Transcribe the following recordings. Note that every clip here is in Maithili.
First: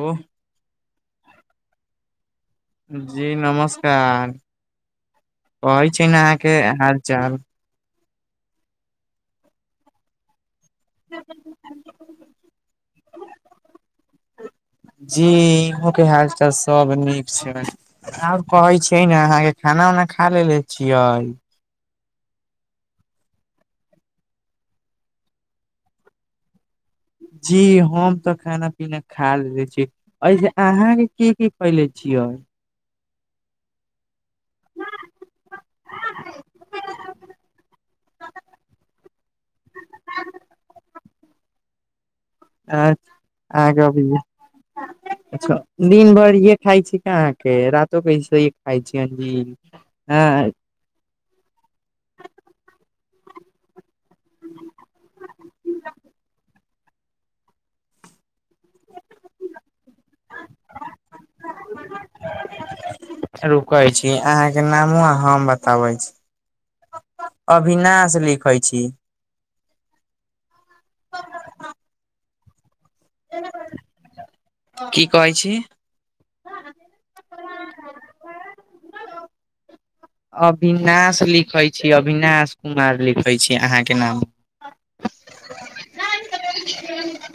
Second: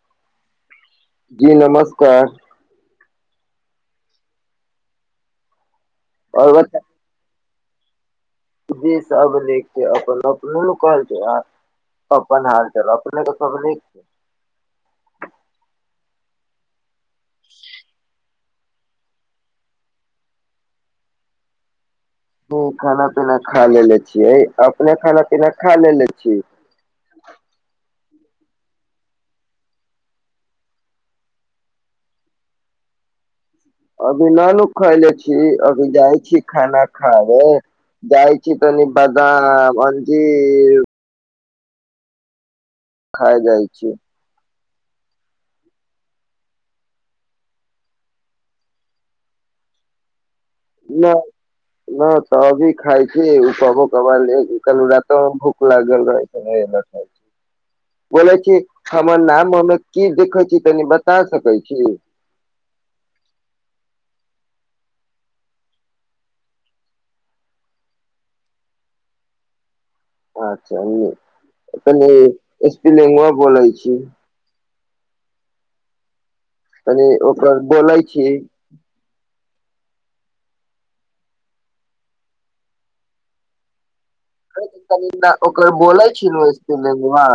ओ। जी नमस्कार। जी नमस्कार, कहै छी नै अहाँ और के बता हर चाल। जी सब निक छै अपनो। [unintelligible] कहे छै आब अपन हाल-चाल अपने के सब निक जी इहो के हाल-चाल सब नीक छै। आब कहै छै ने अहाँके खाना-उना खा लेलेे छियै। हमु खाना-पीना खा लेले छियै, अपने खाना-पीना खा लेले छी। जी हम तऽ खाना-पीना खा लेले छी। ऐसे अहाँ के की-की खयलै छियै। अभी ना नु खैले छी, अभी जाय छी खाना खाएबे। जाय छी तनी बदाम, अंजीर आ खाय जाइ अहाँ के छी अबैया। [inaudible] अच्छा दिन भर इहे खाय छीये कि अहाँके रातो कऽ ऐसे ही खाय छियै अंजीर। आय ना, ना त अभी खाय छी उ कबो कबाल एगो काएल रातो मे भूख लागल रहै [unintelligible] बोलै छी हमर नाम मे हमरा की दिखै छै तनी बता सकै छी। रुकै छी अहाँके नामो आ हम बताबै छी। अभिनाश लिखै छी। अच्छा उम्म तनी स्पेलिंगवा बोलै छी। की कहै छी। कनी ओकर बोलै छी। अभिनाश लिखै छी, अभिनाश कुमार लिखै छी अहाँके नाम। अ इ कनि हमरा ओकर बोलै छी नु स्पेलिंगवा।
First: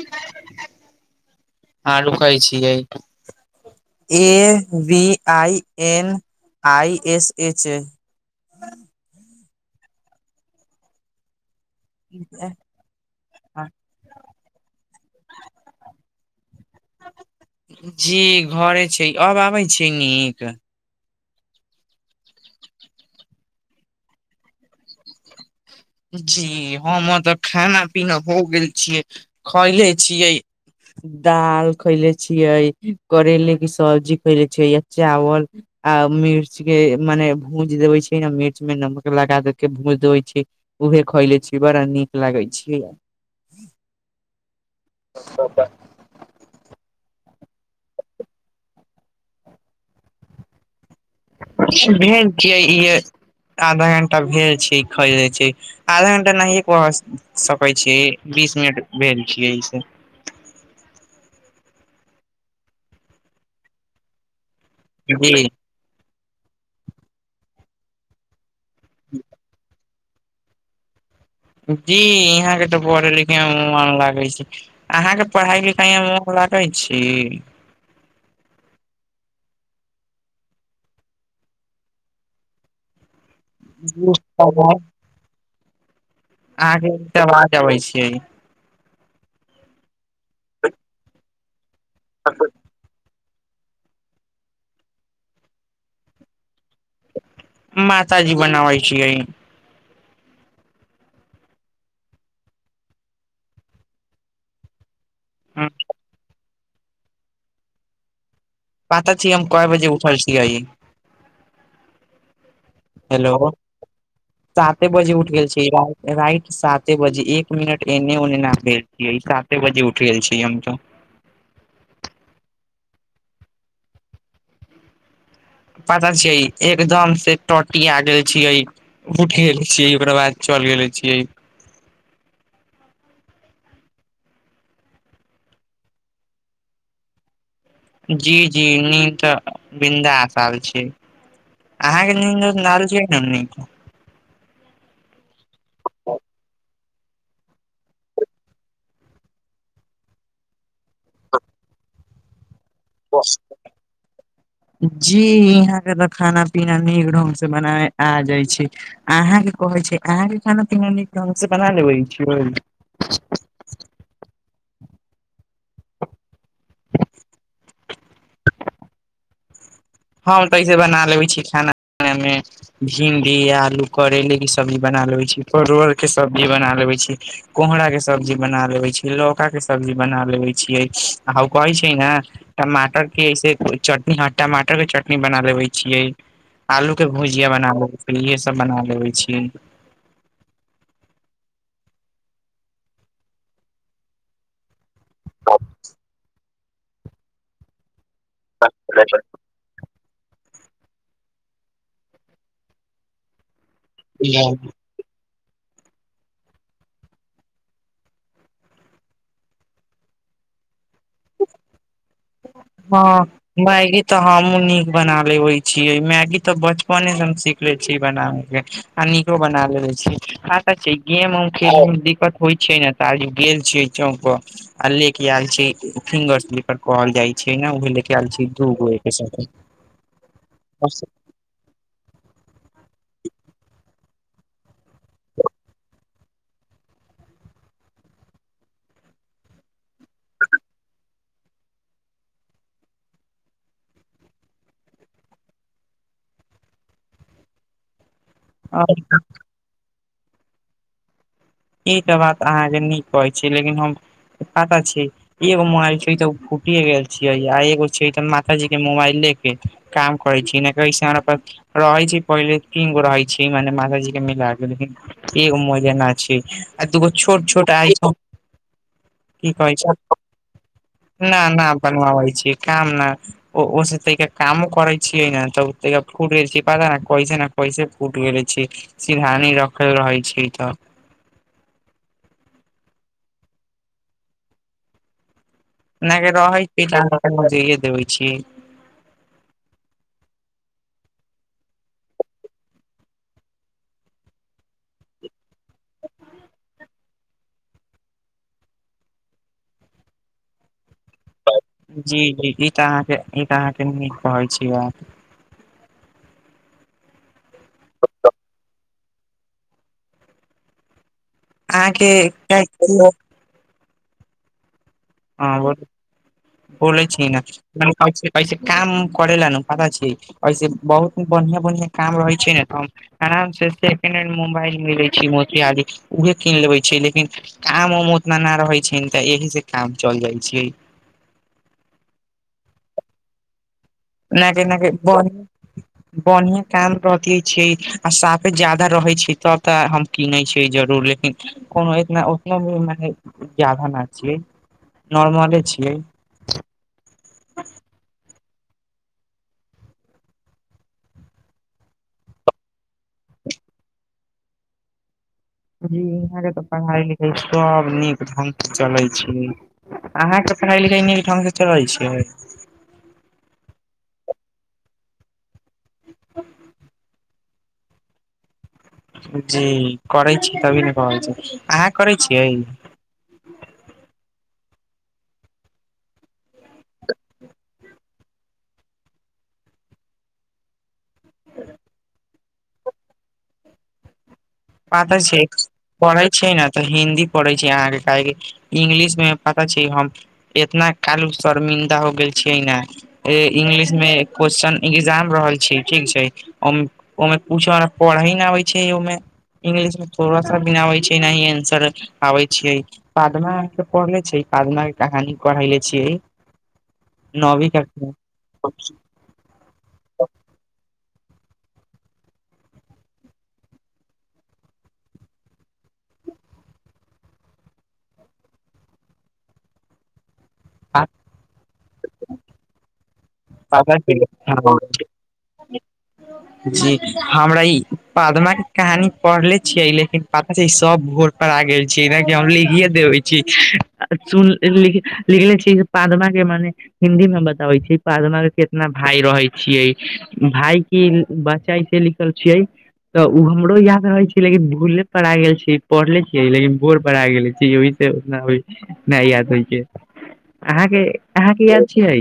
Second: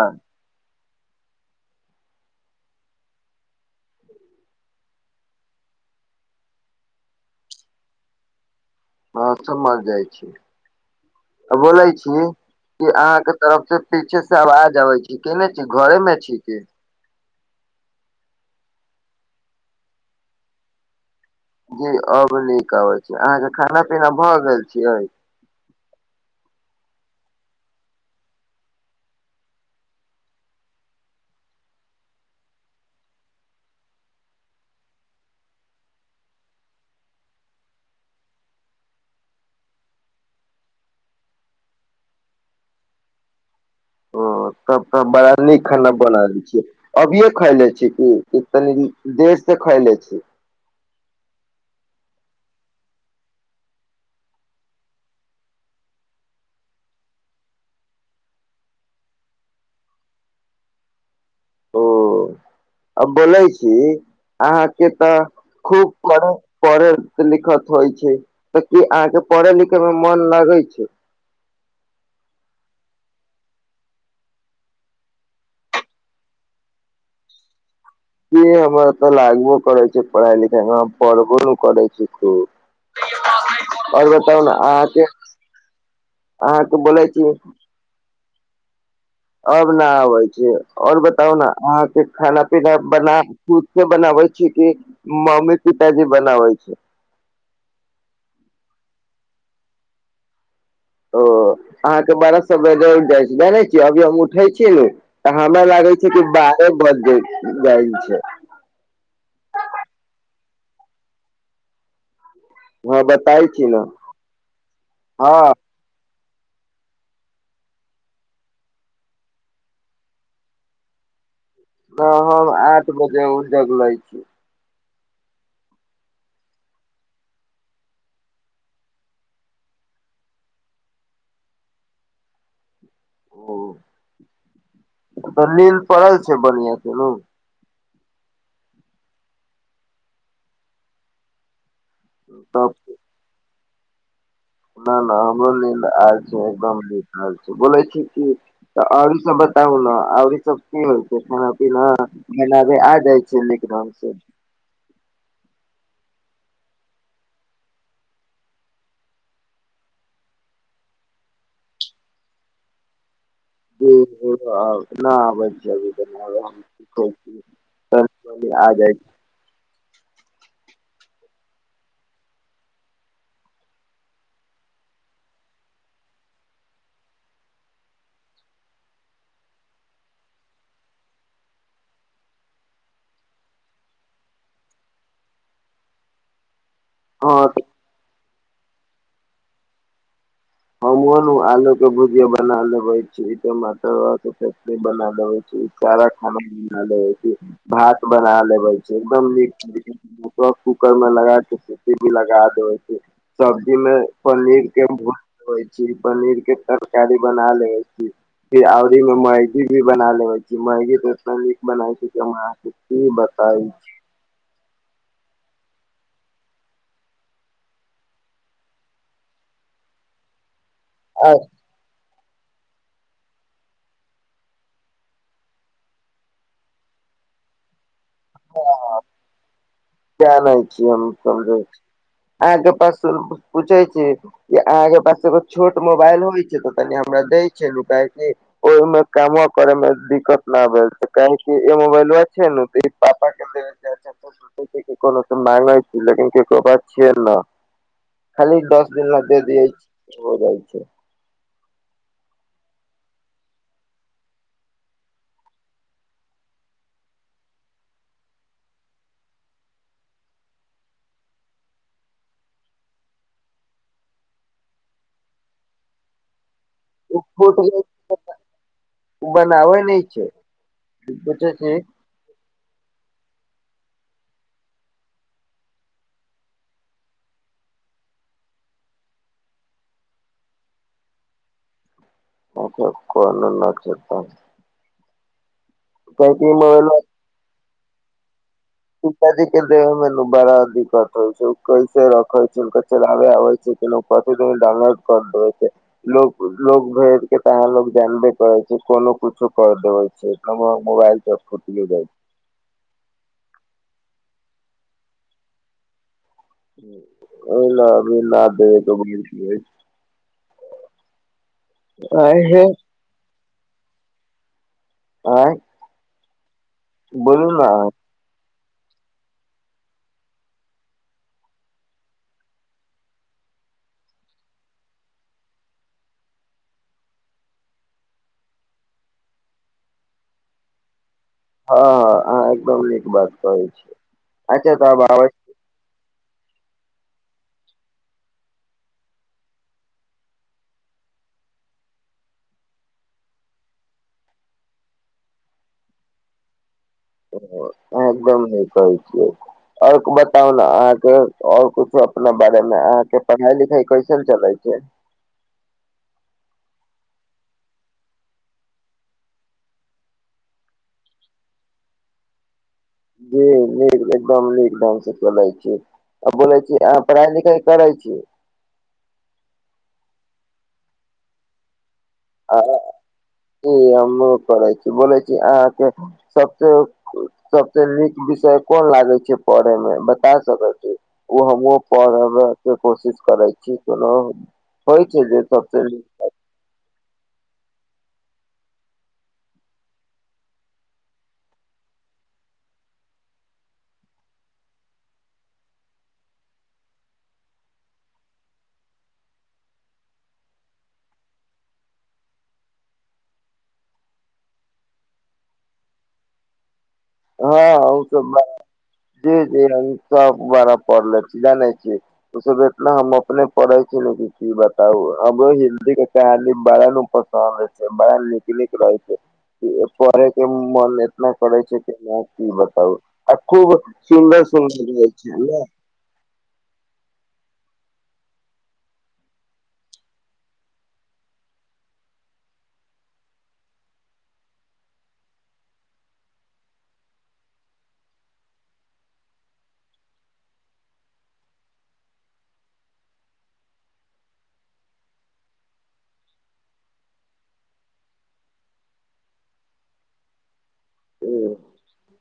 हां रुकै छियै। A B I N I S H A. हां समझ जाय छी आ बोलै छी कि अहाँ के तरफ से पीछे से अबाज आबै छी, केने छी घरे मे छी की। जी घरे छी, अब आबै छै नीक। जी अब नीक आबै छै, अहाँके खाना-पीना भ गेल छियै। जी हमर तऽ खाना-पीना हो गेल छियै, खैयले छियै दाल खैले छियै, करैेले की सब्जी खैले छियै या चावल आ मिर्च के मने भूज देबै छी ने मिर्च मे नमक लगा दे के भूज देबै छी। उहे खैले छी, बड़ा नीक लागै छीया। ओ तब तऽ बड़ा नीक खाना बना लै छियै, अभिये खैएले छी की कि तनी देर से खैएले छी। भेल छियै इहे आधा घंटा भेल छियै खैएलै छी। आधा घंटा नहिये कहा स सकै छी, बीस मिनट भेल छियै ऐसे। अ बोलै छी अहाँके तऽ जी खूब करा पढ़त-लिखत होय छै तऽ की अहाँ के पढ़े-लिखे मे मन लागै छै। जी इहाँ के तऽ पढ़े-लिखे मे मन लागे छै। अहाँ के पढ़ाई-लिखाई मे मुन लागै छी। जी हमरा तऽ लागबो करे छै पढ़ाई-लिखाई मे हम पढ़बो करै छी खूब। और बताउ ना अहाँ अहाँके के, अहाँ के बोलै छी पढ़े छियै। अब न आबै छै और बताउ ना अहाँके खाना-पीना बना खुद से बनाबै छी कि मम्मी-पिताजी बनाबै छै। माता जी बनावय छीये। ओ, अहाँके बारह सए बजे उठ जाइ छी, जानै छियै अभी हम उठै छीयै ने अहां लग आबै छियै तऽ बारह बाजि जाइ जाइ छै। पाता छै हम कय बजे उठै छीयै? हँ बताय हेलो, छी ने साते बजे उठ गेल हँ छी यार। राइट साते बजे, एक मिनट एने ओने न भेल छियै, साते बजे उठ गेल छीयै हम तऽ। तं हम आठ बजे उठ जगले छियै। पता छै एकदम से टटी आ गेल छियै। उठि गेल छियै ओकरा बाद चलि गेले छियै। ओ तऽ नील पड़ल छै बढ़िया से ओ। जी जी नीन्द त ब्रिन्दास आबै छै। अहाँके नींन्द [unintelligible] तब लाल छियै ने न नहि नहि हमरो नींद आल छै एकदम न छै बोलै छी कि तऽ और सब बताउ ने आर ई सब की होइ छै खाना पीना बनाबे आ कहै छै नीक नाम से जी अहाँ के तऽ खाना पीना नीक ढंग से बनाना आ जाय छै। अहाँके कहै छै अहाँके खाना पीना नीक ढंग से बना लेबे छीयै। न आबाज जब त [unintelligible] तनी मनी आ जाइ छै। हम तऽ ऐसे बना लेबै छी खाना पीना ने। भिंडी, आलू, करैेले के सब्जी बना लेबे छी, परोर के सब्जी बना लेवे छी। कोहरा के सब्जी बना लेबे छियै लौका के सब्जी बना लेबे छियै आ ओ कहै छै न टमाटर की ऐसे चटनी ह टमाटर। टमाटर के चटनी बना लेबे छियै आलू के हँ भुजिया बना ले इहे सब। सब बना लेबै छियै। हमहूँ नु आलू के भुजिया बना लेबै छी टमाटर और के बना। लेबै छी सारा खाना बना लेबै छी भात बना लेबे छी एकदम नीक। कूकर में लगा के सिटी भी लगा दे छै। सब्जी में पनीर के होय छी पनीर के तरकारी बना लेबे छी। फेर आउरी मे मैगी भी बना लेबे छी मैगी त इतना नीक बनाय छी की हम अहाँके कि हँ बताइ। मैगी तऽ हमहूँ नीक बना लेबै तंछीयै मैगी तऽ बचपने से हम सीखले छी बनाबै के। आ नीको बना लेेबे छीयै आ हाथक छीयै गेम उम दिकत होइ छै ने ताली गेल छियै चौंक पर। आ लेके आयल छियै फिंगरस्लिपर। कहल जाइ छै न उहे लेके आयल छी दूगो अच्छा एके साथे। जानै छी हम समझै छी अहाँके पास पूछै छी। कि अहाँके पास एगो छोट मोबाइल होइ छै तऽ तनि हमरा दय छलु काहेकि ओहिमे कामवा करैमे दिक्कत न भेल तऽ का है कि इ मोबइलवा छै नु तऽ इ पापा के कोनोसो माँगै छी लेकिन केकरो पास छियै न। खाली आ दस दिन ला दे दियाइ छी हो जाइ छै। ई तऽ बात अहाँजे नीक कहै छी लेकिन हम पाता छीयै एगो मोबाइल छै तऽ ओ फूटिये गेल छियै आ एगो छै तऽ माताजी के मोबाइले के काम करै छी ने कहै छै हमरा पास। रहै छै पहिले तीन गो रहै छै मने माताजी के मिला के लेकिन एगो मोबाइल ना छै। आ दुगो उ फूट छोट-छोट गेल [unintelligible] की कहै बनाबै छै। नै ना, पूछै ना छी बनबाबै छी काम ना ओ ओसे तैके कामो करै छियै न तऽ तैके फूट गेल छी, पता ना कैसे ना कैसे फूट गेलै छी। सीरहानी रखल रहै छी तऽ। अच्छा कोनो ना छै तब नै अगर ई रहै छी मोबाइलवा तऽ अहाँ के हम देये देबै छी। पिता जी के देबै मे नु बड़ा दिक्कत होय छै, उ कैसे रखै छै, हुनका चलाबए आबै छै। उ कथी दन ने डाउनलोड कर देबै छै। लोक लोग भेद के तऽ अहाँ लोग जानबे करै छी कोनो कुछो कर देबे छै। हमु आब मुबाएल देब। जी-जी ई तऽ अहाँके ई तऽ अहाँके नीक कहै छी ई बात। ओहना अभी ना देबै तऽ बुझै छियै। अहाँ के एकटा [unintelligible] आँय [unintelligible] बोलै छी ना बोलू न [unintelligible] ऐसे काम करे लै ना पता छी ऐसे बहुत बन्हिया-बन्हिया काम रहै छै ने तऽ हम [unintelligible] अराम से सेकेंड हैंड मुबाएल मिलै छी मोतिहारी उहे कीन लेबै छी लेकिन काम-उम उतना ना रहै छैन तऽ एहि से काम चल जाय छी। हां-हां अहाँ एकदम नीक बात कहै छी। ना की अच्छा ना तऽ की आब [unintelligible] [inaudible] बन्हिया काम रहतिये छियै आ साफे जादा रहै छै तब तऽ हम कीनै छियै जरूर लेकिन कोनो इतना उतना भी मने जादा ना छियै, नॉर्मले छियै। ओ अहाँ एकदम नीक कहै छियै। और बताउ ना अहाँके और कुछो अपना बारे मे अहाँ के पढ़ाई-लिखाई कैसन चलै छै। जी इहाँ के तऽ पढ़ाई-लिखाई सब नीक ढंग से चलै छै। अहाँ के पढ़ाई-लिखाई नीक ढंग से चलै छै। जी नीक, एकदम नीक ढंग से चलै छी। आ बोलै छी अहाँ पढ़ाई-लिखाई करै छी? जी करै छी तभी ने कहै छै, अहाँ करै छियै? जी हमु करै छी बोलै छी अहाँ के सबसे, सबसे नीक विषय कोन लागे छै पढ़े मे बता सकै छी। उ हमुओ पढ़बै के कोशिश करै छी [unintelligible] [unintelligible] छै जे सबसे नीक? पढ़े छी ना त हिन्दी पढ़ै छी अहाँ के काहेकि इंग्लिश मे पता छै हम इतना काएलु शर्मिंन्दा हो गेल छियै ना। ए इंगलिश मे क्वेश्चन इग्जाम रहल छी ठीक छै। ओ मे, ओय मे पूछे वाला पढ़े नै आबै छै ओय मे। इंग्लिश मे थोड़ा सा भी ना आबै छै, ना ही एन्सर आबै छै। पादमा अहाँ के पढ़ले छी, पादमा [unintelligible] कहानी पढ़ले छियै। नौवी कक्षा मे। जी-जी हम सब बड़ा पढ़ला छी, जानै छी। उ सब इतना हम अपने पढ़ै छी नै कि बताउ अब हिन्दी के कहानी बड़ा नु [unintelligible] छै, बड़ा नीक-नीक रहै छै। कि पढ़े के मन एतना करै छै कि ना की बताउ। आ खूब सुन्दर-सुन्दर रहै छै ना। जी हमरा ई पदमा के कहानी पढ़ले छियै लेकिन पता छै ई सब भोर पड़ा गेल छीयै नै कि हम लिखिए देबे छी आ सून, लिख लिखने छीयै की पदमा के मने हिन्दी मे बताबै छी, पादमा के केतना भाय रहै छियै, भाय की बाच्चा ऐसे लिखल छियै। तऽ उ हमरो याद रहे छै लेकिन भूले पड़ा गेल छीयै, पढ़ले छीयै लेकिन [unintelligible] गेले छीयै ओहि से फेर न होय छै, नै याद होय छै, अहाँ के अहाँ के याद छियै?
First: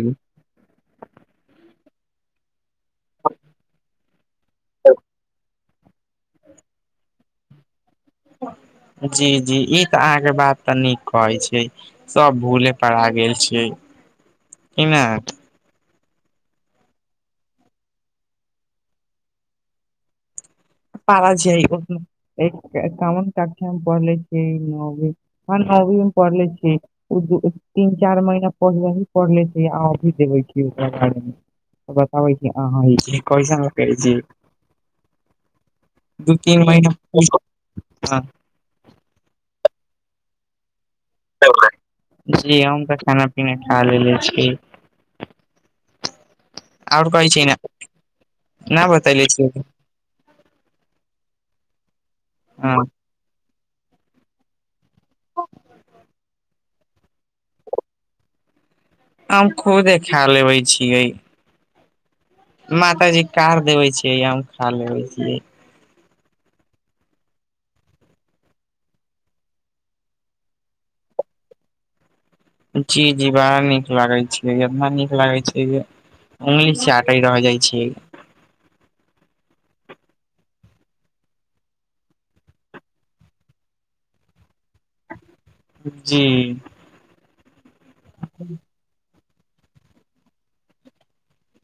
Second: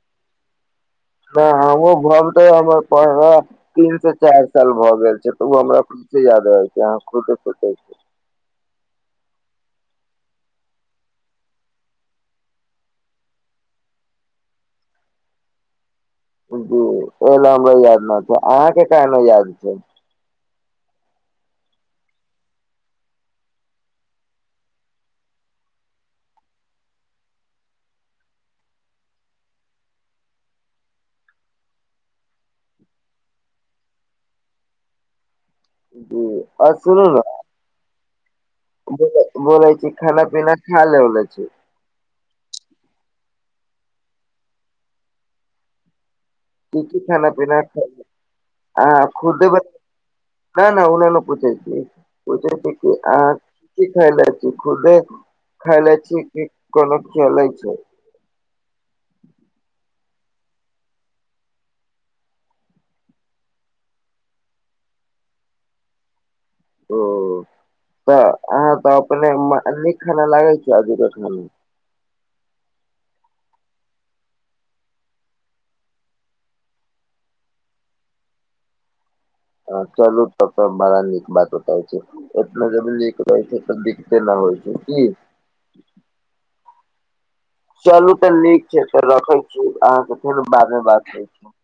न हम्हु [unintelligible] हमर पढ़ाय तीन से चार साल भऽ गेल छै तऽ उ हमरा प से याद रहे छै, अहाँ खुदे सोचै छी। जी-जी ई तऽ अहाँके बात तऽ नीक कहै छीयै। सब भूले पर आ गेल छियै? [unintelligible] [unintelligible] ऐ लै हमरा याद न छै अहाँ के काहे न याद छै? सारा छै उम्म एक कोन कक्षा मे पढ़ले छीयै [unintelligible] हां नौवीं में पढ़ले छीयै। उ दु तीन-चार महीना पहिले ही पढ़ले छीयै आ अभी देखय छीयै ओकरा बारमे? त बताबै छीयै अहां ऐसे [unintelligible] करे छीयै? उ तीन आर महीना सुनू नै बोले बोला छी खाना-पिना खाए लेवला छी? जी हम तऽ खाना-पीना खाए लेलै छी। की-की आओर कहै छी ने खाना-पीना खा न अहां बतैले खुद्दे छी ब नै-नै ओन्हेईये पुछै छी, पूछे छी हँ कि आहां की खएले छी खुदे खा लै छी की कोनो [unintelligible] छै? हम खूदे खै लेबे छियै। माता जी [unintelligible] देवे छियै, हम खा लेबे छियै! ओ तऽ अहाँ के अपने मा नीक खाना लागै छै अभी के खाना? जी-जी बड़ा नीक लागै छै, एतना नीक लागे छै जे उंगली चाटे रह जाई छीयै। हां चलू तबतै बड़ा नीक बात बताबै छीयै। एतना जब निक रहै छै तऽ दिक्ते नै होय छै की? जी। चलू तऽ नीक छै तब रखै छी, अहाँ से फेरो बाद मे बात करै छी।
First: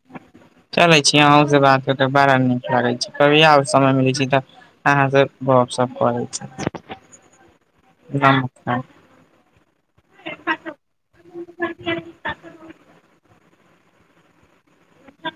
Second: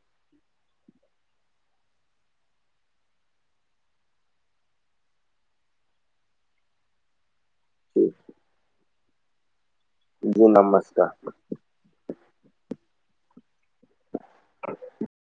चलै छी अहों से बात करकै बड़ा नीक लागै छै, कभी और समय मिलै छै तऽ अहां से गप-सप करय छी, नमस्कार। जी नमस्कार। आ